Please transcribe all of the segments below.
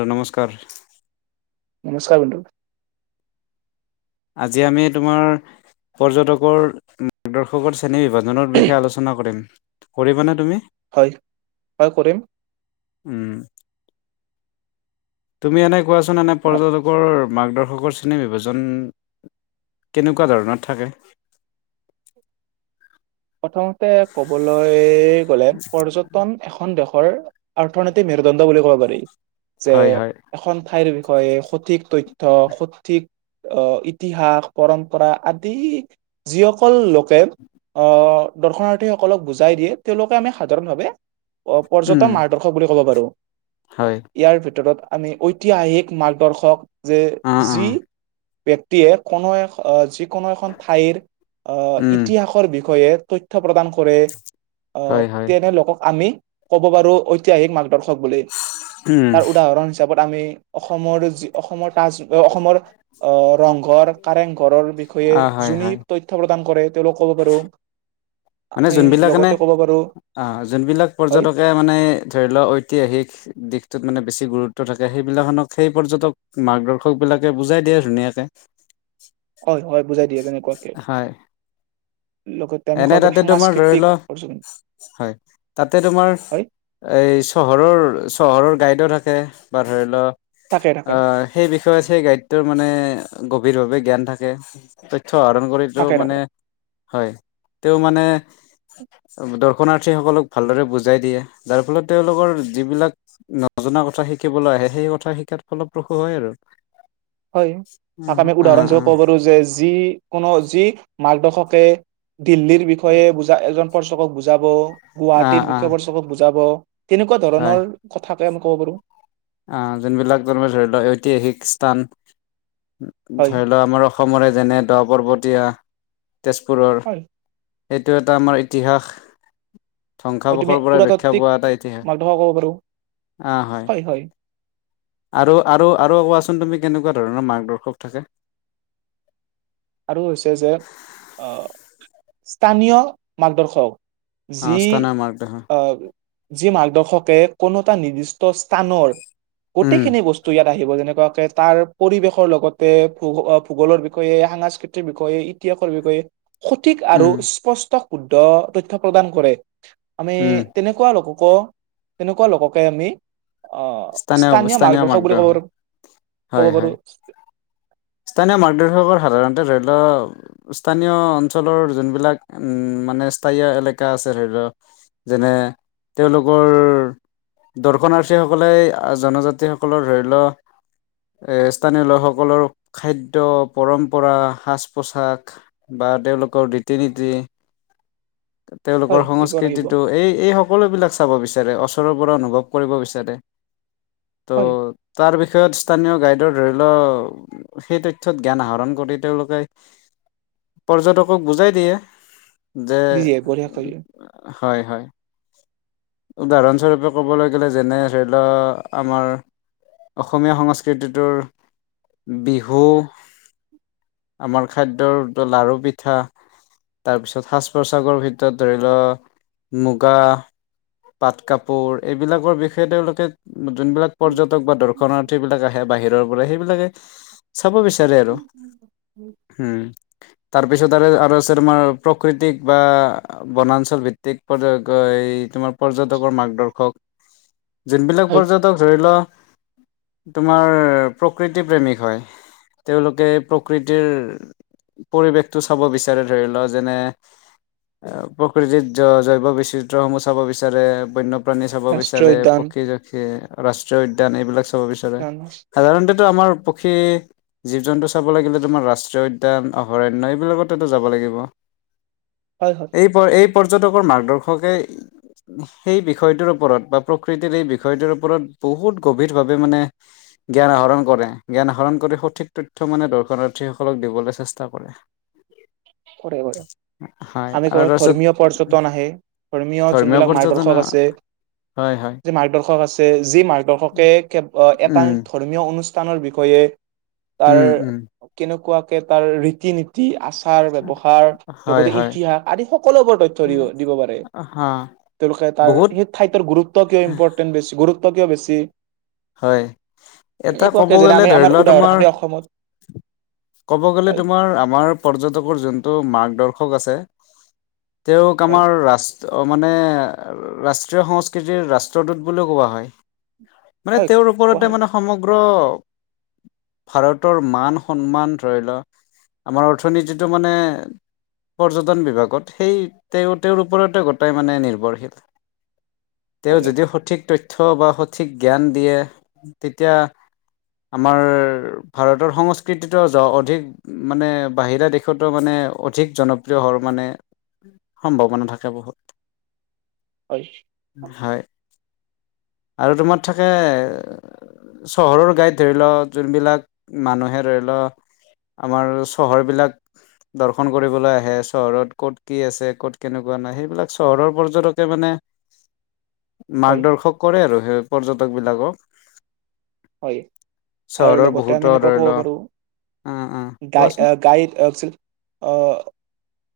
দউ নমস্কাৰ নমস্কাৰ বন্ধু আজি আমি তোমাৰ পৰ্যটকৰ মাৰ দৰ্শক। শ্ৰেণী বিভাজনৰ বিষয়ে আলোচনা কৰিম। কৰিব নে তুমি? হয় হয় কৰিম। উম। তুমি এনেক। কোৱাচোন এনে আ, পৰ্যটকৰ। মাৰ্গদৰ্শকৰ শ্ৰেণী বিভাজন কেনেকুৱা ধৰণৰ থাকে প্ৰথমতে ক'বলৈ গ'লে পৰ্যটন এখন দেশ! ৰ, অৰ্থনৈতিক মেৰুদণ্ড বুলি ক'ব পাৰি! যে, হয় হয় এখন ঠাইৰ বিষ হয় সঠিক তথ্য। ত সঠিক। আহ ইতিহাস পৰম্পৰা আদি যিসকল লোকে। আহ দৰ্শনাৰ্থীসকলক বুজাই দিয়ে, তেওঁলোকে আমি সাধাৰণ ভাৱে অঁ উম পৰ্যটন মাৰদৰ্শ বুলি। ক'ব পাৰো। হয় ইয়াৰ ভিতৰত আমি ঐতিহাসিক মাৰ্গদৰ্শক। যে অ অ যি। ব্যক্তিয়ে কোনো এখ যি। কোনো এখন ঠাইৰ আ উম ইতিহাসৰ বি, বিষয়ে তথ্য প্ৰদান কৰে। অঁ হয় হয় তেনেলোকক আমি- ক'ব পাৰো ঐতিহাসিক মান। দৰ্শক বুলি উম তাৰ উদাহৰণ হিচাপত আমি। অসমৰ যি অসমৰ তাজ অসমৰ। আঁহ ৰংঘৰ, কাৰেংঘৰৰ অ বিষয়ে হয় হয় যোনিৰ তথ্য প্ৰদান কৰে তেওঁলোক ক'ব পাৰো। মানে আমি যোনবিলাক মানে, লগতে ক'ব পাৰো অঁ, যোনবিলাক হয় পৰ্যটকে মানে ধৰি লোৱা ঐতিহাসিক দিশটোত মানে বেছি গুৰুত্ব থাকে সেইবিলাকক সেই পৰ্যটক মাৰ্গদৰ্শক বিলাকে বুজাই দিয়ে ধুনীয়াকে হয় হয় বুজাই দিয়ে তেনেকুৱাকে। হয় লগতে আমি এনে ক'ব পাৰো তাতে তোমাৰ সাংস্কৃতিক ধৰিল অৰ্জন হয় তাতে তোমাৰ হয় এই চহৰৰ চহৰৰ গাইডো থাকে বা ধৰিল। থাকে থাকে অঁ সেই বিষয়ে হে গাইডটোৰ মানে গভীৰভাৱে জ্ঞান থাকে ত উৎস আহৰণ কৰিতো থাকে থাকে মানে হয় তেওঁ মানে দৰ্শনাৰ্থীসকলক ভালদৰে বুজাই দিয়ে যাৰ ফলত তেওঁলোকৰ যিবিলাক নজনা কথা শিকিবলৈ আহে সেই কথা শিকাত ফলপ্ৰসূ হয় আৰু। হয় তাক আমি অ অ উদাহৰণ স্বৰূপে ক'ব পাৰো যে যি কোনো যি মাৰ্কদৰ্শকে দিল্লীৰ বিষয়ে বুজা এজন দৰ্শকক বুজাব অ গুৱাহাটীৰ অ বিষয়বোৰ চবত বুজাব কেনেকুৱা ধৰণৰ কথা এনেকৈ ক'ব পাৰো আঁ যোনবিলাক যেনে ধৰি লওক ঐতিহাসিক স্থান হয় ধৰি লও আমাৰ অসমৰে যেনে দহ পৰ্বত দিয়া তেজপুৰৰ হয় এইটো এটা আমাৰ ইতিহাস হয় তুমি ধ্বংসাবসৰ পৰা ৰক্ষা পুৰাতাত্ত্বিক পোৱা এটা ইতিহাস মাৰ্গদৰ্শক ক'ব পাৰো আঁ হয় আৰু আৰু আৰু কোৱাচোন তুমি কেনেকুৱা ধৰণৰ মাৰ্গদৰ্শক থাকে আৰু হৈছে যে আঁ স্থানীয় মাৰ্গদৰ্শক অ যি স্থানীয় মাৰ্গদৰ্শক আঁ যি মাৰ্গদৰ্শকে কোনো এটা নিৰ্দিষ্ট স্থানৰ উম গোটেইখিনি বস্তু ইয়াত আহিব যেনেকুৱাকে তাৰ পৰিৱেশৰ লগতে ভূ ভূগোলৰ বিষয়ে সাংস- স্কৃতিৰ বিষয়ে ইতিহাসৰ বিষয়ে সঠিক আৰু উম স্পষ্ট শুদ্ধ তথ্য প্ৰদান কৰে আমি উম তেনেকুৱা লোকক তেনেকুৱা লোককে আমি আহ স্থানীয় স্থানীয় বুলি ক'ব মাৰ্গদৰ্শক পাৰো ক'ব হয় পাৰো হয় স্থানীয় মাৰ্গদৰ্শকৰ সাধাৰণ এ ধৰি লও স্থানীয় অঞ্চলৰ যোনবিলাক উম মানে স্থায়ীয় এলেকা আছে ধৰি লও যেনে তেওঁলোকৰ দৰ্শনাৰ্থী- সকলে জনজাতিসকলৰ ধৰি লওক স্থানীয় লোকসকলৰ খাদ্য পৰম্পৰা সাজ পোছাক বা তেওঁলোকৰ ৰীতি নীতি হয় তেওঁলোকৰ এইবোৰ আহিব সংস্কৃতিটো এই এই সকলো বিলাক চাব বিচাৰে, ওচৰৰ পৰা অনুভৱ কৰিব বিচাৰে। ত' হয় তাৰ বিষয়ত স্থানীয় গাইড ধৰি লও সেই তথ্যত জ্ঞান আহৰণ কৰি তেওঁলোকে পৰ্য্যটকক বুজাই দিয়ে। যে দিজিয়ে বঢ়িয়া খাযিয়ে। হয় হয় উদাহৰণস্বৰূপে ক'বলৈ গ'লে যেনে- ধৰিল আমাৰ অসমীয়া সংস্কৃতিটোৰ বিহু আমাৰ খাদ্যৰ লাৰু পিঠা তাৰপিছত সাজ পোছাকৰ ভিতৰত ধৰিল মুগা পাট কাপোৰ এইবিলাকৰ বিষয়ে সে তেওঁলোকে যোনবিলাক পৰ্য্যটক বা দৰ্শনাৰ্থী বিলাক আহে বাহিৰ। বাহিৰপৰা সেইবিলাকে চা চাব বিচাৰে আৰু উম তাৰপিছত আৰু আৰু আছে তোমাৰ প্ৰকৃতিক বা বনাঞ্চল ভিত্তিক পদৰ গায়ী তোমাৰ পৰ্যটকৰ মাৰ্গ দৰ্শক। যোনবিলাক হয় পৰ্য্যটক‌‌ ধৰি ল তোমাৰ প্ৰকৃতি প্ৰেমিক হয় তেওঁলোকে প্ৰকৃতিৰ পৰিৱেশটো চাব বিচাৰে, ধৰি লোৱা যেনে প্ৰকৃতিত জৈৱ বিচিত্ৰ সমূহ চাব বিচাৰে বন্য প্ৰাণী চাব ৰাষ্ট্ৰীয় বিচাৰে। উদ্যান ৰাষ্ট্ৰীয় উদ্যান এইবিলাক চাব বিচাৰে সাধাৰণতেটো আমাৰ পক্ষী, জীৱ জন্তু চাব লাগিলে তোমাৰ ৰাষ্ট্ৰীয় উদ্যান, অভয়াৰণ্য এইবিলাকতো যাব লাগিব। হয় হয় এই প এইপ পৰ্যটকৰ মাৰ্গদৰ্শকে সেই বিষয়টোৰ ওপৰত বা প্ৰকৃতিৰ এই বিষয়টোৰ ওপৰত বহুত গভীৰভাৱে মানে জ্ঞান আহৰণ কৰে। জ্ঞান আহৰণ কৰি সঠিক তথ্য মানে দৰ্শনাৰ্থীসকলক দিবলৈ চেষ্টা কৰে। কৰে কৰে হয় আমি আৰু কৰ তাৰপিছত ধৰ্মীয় পৰ্যটন আহে ধৰ্মীয় যোনবিলাক মাৰ্গদৰ্শক আছে। হয় হয় যে মাৰ্গদৰ্শক আছে। যি মাৰ্গদৰ্শকে এটা উম ধৰ্মীয় অনুষ্ঠানৰ বিষয়ে তাৰ উম উম কেনেকুৱা তাৰ ৰীতি-নীতি আচাৰ পঢ়াৰ হয় লগতে হয় ইতিহাস আদি সকলোবোৰ তথ্য দি উম দিব পাৰে। হা তেওঁলোকে তাৰ বহুত সেই ঠাইটোৰ গুৰুত্ব কিয় ইম্পৰ্টেণ্ট বেছি গুৰুত্ব ত্ব কিয় বেছি হয় এটা ক'ব এনেকুৱাকে যেনে গ'লে, আমি ধৰি আমাৰ লোৱা উদাহৰণ তোমাৰ আমি অসমত ক'ব গ'লে হয় তোমাৰ আমাৰ পৰ্য্যটকৰ যোন টো মাৰ্গদৰ্শক আছে তেওঁক হয় আমাৰ ৰাষ্ট মানে ৰাষ্ট্ৰীয় সংস্কৃতিৰ ৰাষ্ট্ৰদূত বুলিও কোৱা হয়। মানে, হয় তেওঁৰ কোৱা ওপৰতে হয় মানে সম গ্ৰ ভাৰতৰ মান সন্মান ধৰি লোৱা আমাৰ অৰ্থনীতিটো মানে পৰ্যটন বিভাগত সেই তেওঁ তেওঁৰ ওপৰতে গোটেই মানে নিৰ্ভৰশীল তেওঁ কৰে যদিও সঠিক তথ্য থ্য' বা সঠিক। জ্ঞান দিয়ে, তেতিয়া, আমাৰ ভাৰতৰ সংস্কৃতিটো অধিক, মানে বাহিৰা দেশতো মানে অধিক জনপ্ৰিয় হোৱাৰ মানে, সম্ভাৱনা থাকে বহুত। হয়। হয়, আৰু তোমাত থাকে, চহৰৰ গাইত ধৰি লও যোনবিলাক, মানুহে ধৰি ৰেলৰ আমাৰ চহৰবিলাক দৰ্শন কৰিবলৈ আহে চহৰত ক'ত কি আছে ক'ত কেনেকুৱা নাই সেইবিলাক চহৰৰ পৰ্যটকে মানে। হয় মাৰ্গদৰ্শক কৰে আৰু। [unintelligible] পৰ্যটক বিলাকক। হয়, আৰু চহৰৰ লগতে আমি বহুতো এনেকুৱা ধৰি ক'ব লও পাৰো অ অ গাই কোৱাচোন - অ' - গাইড অ ছিল, অ'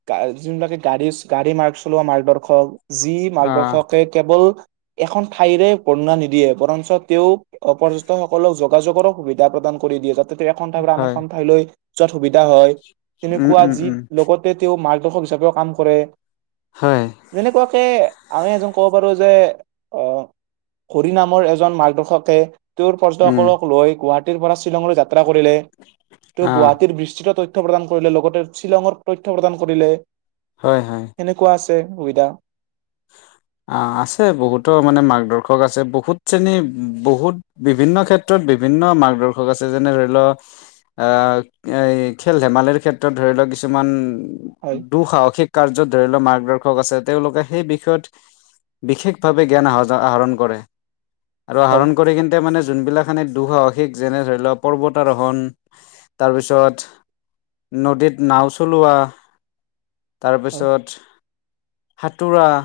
গা - যোনিলাকে গাড়ী - গাড়ী মাৰ্ক চলোৱা মাৰ্গ দৰ্শক যি অ মাৰ্গদৰ্শকে কেৱল এখন ঠাইৰে বৰ্ণনা নিদিয়ে বৰঞ্চ তেওঁ অপৰজ ত সকলক যোগাযোগৰো সুবিধা প্ৰদান কৰি দিয়ে তাত তাতে এখন ঠাইৰ পৰা আন হয় এখন ঠাইলৈ যত সুবিধা হয় উম তেনেকুৱা উম যি উম লগতে তেওঁ মাৰ্গ দৰ্শক হিচাপেও কাম কৰে। হয় যেনেকোৱাকে আমি এজন ক'ব পাৰো যে, অ' হৰি নামৰ এজন মাৰ্গদৰ্শকে তেওঁৰ পৰ্যটক উম সকলক লৈ গোৱাত টিৰ পৰা চি শ্বিলংলৈ যাত্ৰা কৰিলে, তেওঁ অ গুৱাহাটীৰ বিস্তৃত তইত তথ্য প্ৰদান কৰিলে লগতে শ্বিলঙৰ তথ্য প্ৰদান কৰিলে। হয় হয়। তে সুবিধা। অ' আছে বহুতো মানে মাৰ্গদৰ্শক আছে, বহুত শ্ৰেণী বহুত বিভিন্ন ক্ষেত্ৰত বিভিন্ন মাৰ্গদৰ্শক আছে, যেনে ধৰি ল্ আ এই খেল ধেমালিৰ ক্ষেত্ৰত ধৰি লওক কিছুমান হয়, দুঃসাহসিক কাৰ্যত ধৰি লোৱা মাৰ্গদৰ্শ শক আছে তেওঁলোকে সেই বিষ ষয়ত, বিশেষভাৱে জ্ঞান আহজ - আহৰণ কৰে। আৰু হয়, আহৰণ কৰি কিন্তে মানে যোনবিলাখানে দুঃসাহসিক যেনে ধৰি ল পৰ্বতাৰোহণ তাৰপিছত নদীত নাও চলোৱা হয়, তাৰপিছত সাঁতোৰা। [inaudible]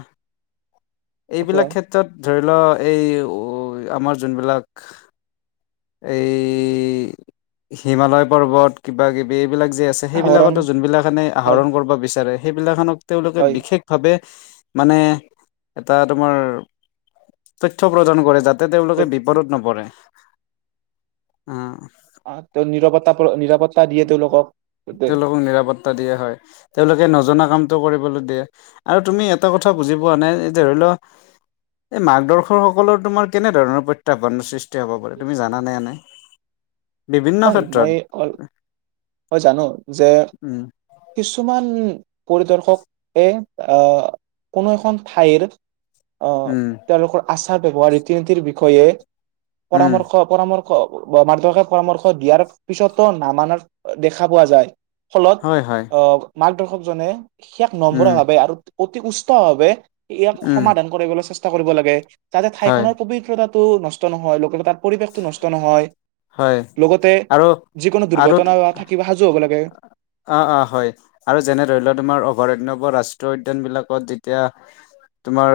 এইবিলাক অতৰা ক্ষেত্ৰত ধৰি ল এই ও আমাৰ যোন বিলাক, এই হিমালয় পৰ্বত কিবাকিবি এই বিলাক যে আছে আহৰণ সেইবিলাকতো যোনবিলাখানে হয়, আহৰণ কৰবা বিচাৰে সেইবিলাখানক তেওঁলোকে হয়, বিশেষভাৱে মানে এটা তোমাৰ তথ্য প্ৰদান কৰে যাত তাতে তেওঁলোকে ত' বিপদত নপৰে উম অ তেওঁ নিৰাপত্তা নিৰাপত্তা দিয়ে তেওঁলোকক তে- তেওঁলোকক নিৰাপত্তা দিয়া হয় তেওঁলোকে নজনা কামটো কৰিবলৈ দিয়ে আৰু তুমি এটা কথা বুজি পোৱা নাই ধৰি লও এই মাৰ্গদৰ্শকসকলৰ তোমাৰ কেনেধৰণৰ প্ৰত্যাহ্বানৰ সৃষ্টি হ'ব পাৰে তুমি জানানে এনেই বিভিন্ন মই অল- ক্ষেত্ৰত হয় জানো যে উম কিছুমান পৰিদৰ্শকে এ কোনো এখন ঠাইৰ অ উম, তেওঁলোকৰ আচাৰ ব্যৱহাৰ ৰীতি নীতিৰ বিষয়ে উম, পৰামৰ্শ অপৰামৰ্শ [unintelligible] পৰামৰ্শ দিয়াৰ পিছতো নামানা দেখা পোৱা যায় ফলত হয়, হয়, অ মাৰ্গদৰ্শকজনে সেয়াক উম, নম্ৰভাৱে আৰু অতি উষ্টভাৱে ইয়াক উম, সমাধান কৰিবলৈ চেষ্টা কৰিব লাগে যাতে হয়, ঠাইখনৰ পবিত্ৰতা টো নষ্ট নহয় লোকেল তাত পৰিৱেশটো নষ্ট নহয় হয় লগতে আৰু যিকোনো আৰু দুৰ্ঘটনা থাকিব সাজু হ'ব লাগে অ অ হয় আৰু যেনে ধৰি লওক তোমাৰ অভয়াৰণ্য ৰাষ্ট্ৰীয় উদ্যান বিলাকত যেতিয়া তোমাৰ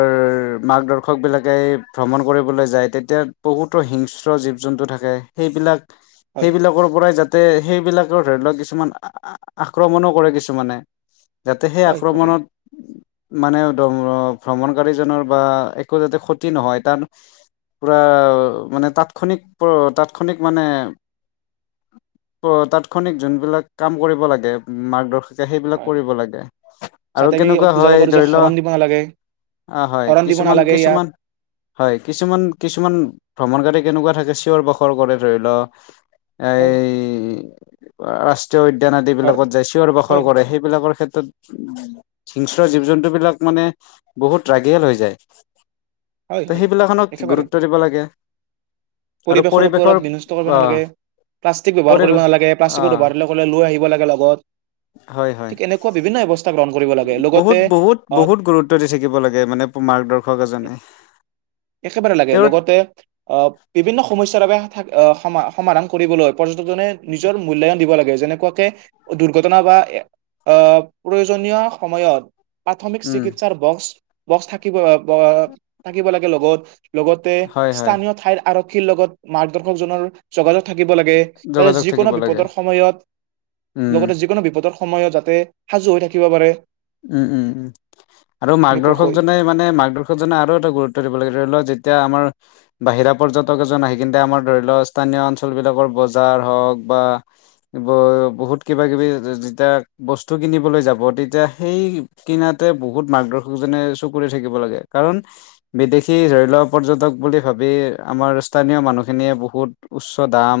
মাৰ্গদৰ্শক বিলাকে ভ্ৰমণ কৰিবলৈ যায় তেতিয়া বহুতো হিংসছ জীৱ জন্তু থাকে সেইবিলাক হয় সেইবিলাকৰ পৰাই যাতে সেইবিলাক ধৰি লওক কিছুমান আক্ৰমণো কৰে কিছুমানে যাতে সেই হয় কৰে আক্ৰমণত মানে ভ্ৰমণকাৰীজনৰ বা একো যাতে ক্ষতি নহয় তাৰ পুৰা মানে তাত তাৎক্ষণিক তাৎক্ষণিক মানে তাৎক্ষণিক যোনবিলাক কাম কৰিব লাগে মাৰ্গদৰ্শক তেতিয়া সেইবিলাক হয় কৰিব লাগে। আৰু যাতে আমি তেনেকোৱা বুজাব হয়, পাৰো যে ধৰি ল' হৰণ দিব নালাগে অঁহ হয়। হৰণ দিব কিছুমান, নালাগে ইয়াত কিছুমান হয়, কিছুমান, কিছুমান ভ্ৰমণকাৰী- তেনেকোৱা থাকে চিঞৰ, বাখৰ কৰে ধৰি লওঁক- হয় এই- আ ৰাচ ীয় উদ্যান আদি হৰ বিলাকত যে চিঞৰ বাখৰ হয় কৰে, সেই বিলাকৰ ক্ষেত্ৰত- হিংস্ৰ, জীৱ- জন্তু বিলাক মানে বহুত ৰাগিয়াল হৈ যায়। হয় ত' হয় সেইবিলাক কামত একেবাৰে গুৰুত্ব দিব লাগে। পৰিৱেশৰ ওপৰত বিনষ্ট কৰিব আহ নালাগে, প্লাষ্টিক ব্যৱহাৰ কৰিব পৰিৱেশ নালাগে, প্লাষ্টিকৰ আহ ব্যৱহাৰ কৰিলে লৈ আহিব লাগে, লগত। হয় হয় ঠিক' এনেকুৱা বিভিন্ন ব্যৱস্থা- গ্ৰহণ কৰিব লাগে লগতে বহুত, বহুত, অ বহুত গুৰুত্ব দি থাকিব লাগে, মানে মাৰ্গদৰ্শক এজনে। একেবাৰে লাগে। তেওঁৰ লগতে আহ বিভিন্ন সমস্যাৰ বাবে- সমাধান কৰিবলৈ- পৰ্যটকনে নিজৰ মূল্যবান দিব লাগে। যেনে- এনেকুৱা কে দুৰ্ঘটনা বা' আঁহ প্ৰয়োজনীয় সময়ত- প্ৰাথমিক উম চিকিৎসাৰ বক্স- থাকিব, থাকিব লাগে, লগত- লগতে হয় হয় স্থানীয় ঠাইৰ আৰু- লগত মাৰ্গদৰ্শকজনৰ যোগা-যোগ- থাকিব লাগে। তা'তে যোগাযোগ যিকোনো থাকিব লাগে বিপদৰ সময়ত, উম লগতে যিকোনো বিপদৰ- সময়ত যাতে সাজু হৈ থাকিব পাৰে। উম, উম, উম আৰু এনেকুৱাকৈ মাৰ্দৰ্শকজনে মানে, মাৰ্দৰ্শকজনে আৰু এটা গুৰুত্ব- দিব লাগে। ধৰি লওঁ যেতিয়া আমাৰ বাহিৰা পৰ্যটক এজন আহি কিনি তে' আমাৰ ধৰি লওঁক স্থানীয় অঞ্চল বিলাকৰ বজাৰ হওঁক বা বহুত কিবা-কিবি। যেতিয়া বস্তু কিনিবলৈ যাব, তেতিয়া- সেই খিনিতে বহুত মাৰ্গদৰ্শক জনে চকু দি থাকিব লাগে। কাৰণ বিদেশী ধৰি লওঁক, পৰ্যটক বুলি ভাবি আমাৰ স্থানীয় মানুহখিনিয়ে বহুত উচ্চ দাম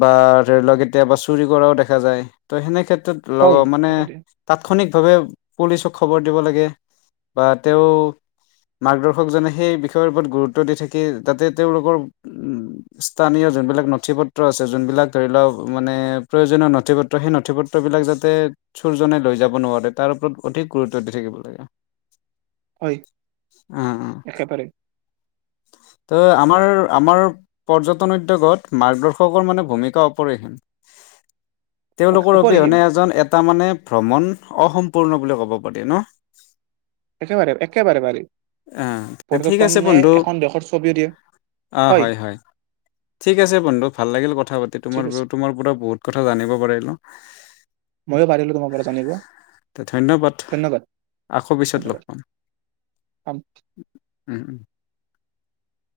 বা ধৰি লওঁক কেতিয়াবা চুৰি কৰাওঁ দেখা যায়। ত' সেনেকোৱা ক্ষেত্ৰত- হয় মানে তেখেতে তাৎক্ষণিক- াৱে পুলিচক খবৰ দিব লাগে। বা' তেওঁ মাৰ্গদৰ্শকজনে সেই বিষয়ৰ ওপৰত গুৰুত্ব দি থাকি যাতে তেওঁলোকৰ স্থানীয় যোনবিলাক নথি পত্ৰ আছে। যোনবিলাক ধৰি লওঁক মানে প্ৰয়োজনীয় নথি পত্ৰ, সেই নথি পত্ৰবিলাক যাতে চুৰজনে লৈ যাব নোৱাৰে। তাৰ ওপৰত অধিক গুৰুত্ব দি থাকিব লাগে। হয় উম, একেবাৰে ত' আমাৰ, আমাৰ পৰ্যটন উদ্যোগ'ত মাৰ্গদৰ্শকৰ মানে ভূমিকা অপৰিহীম। তেওঁলোকৰ অপৰিসীম অবিহনে এজন এটা মানে ভ্ৰমণ- অসম্পূৰ্ণ বুলি ক'ব পাৰি ন'। একেবাৰে একেবাৰে পাৰি আঁহ ঠিক আছে পৰ্যটনে বন্ধু। এখন দেশৰ ছবিও দিয়ে অঁ হয়, হয় ঠিক আছে বন্ধু ভাল লাগিল কথা পাতি ঠিক তোমাৰ, আছে তোমাৰ পৰা বহুত কথা জানিব পাৰিলো। ময়ো পাৰিলো তোমাৰ কথা জানিব ধন্যবাদ ধন্যবাদ আকৌ পিছত লগ ধন্যবাদ পাম। উম [unintelligible]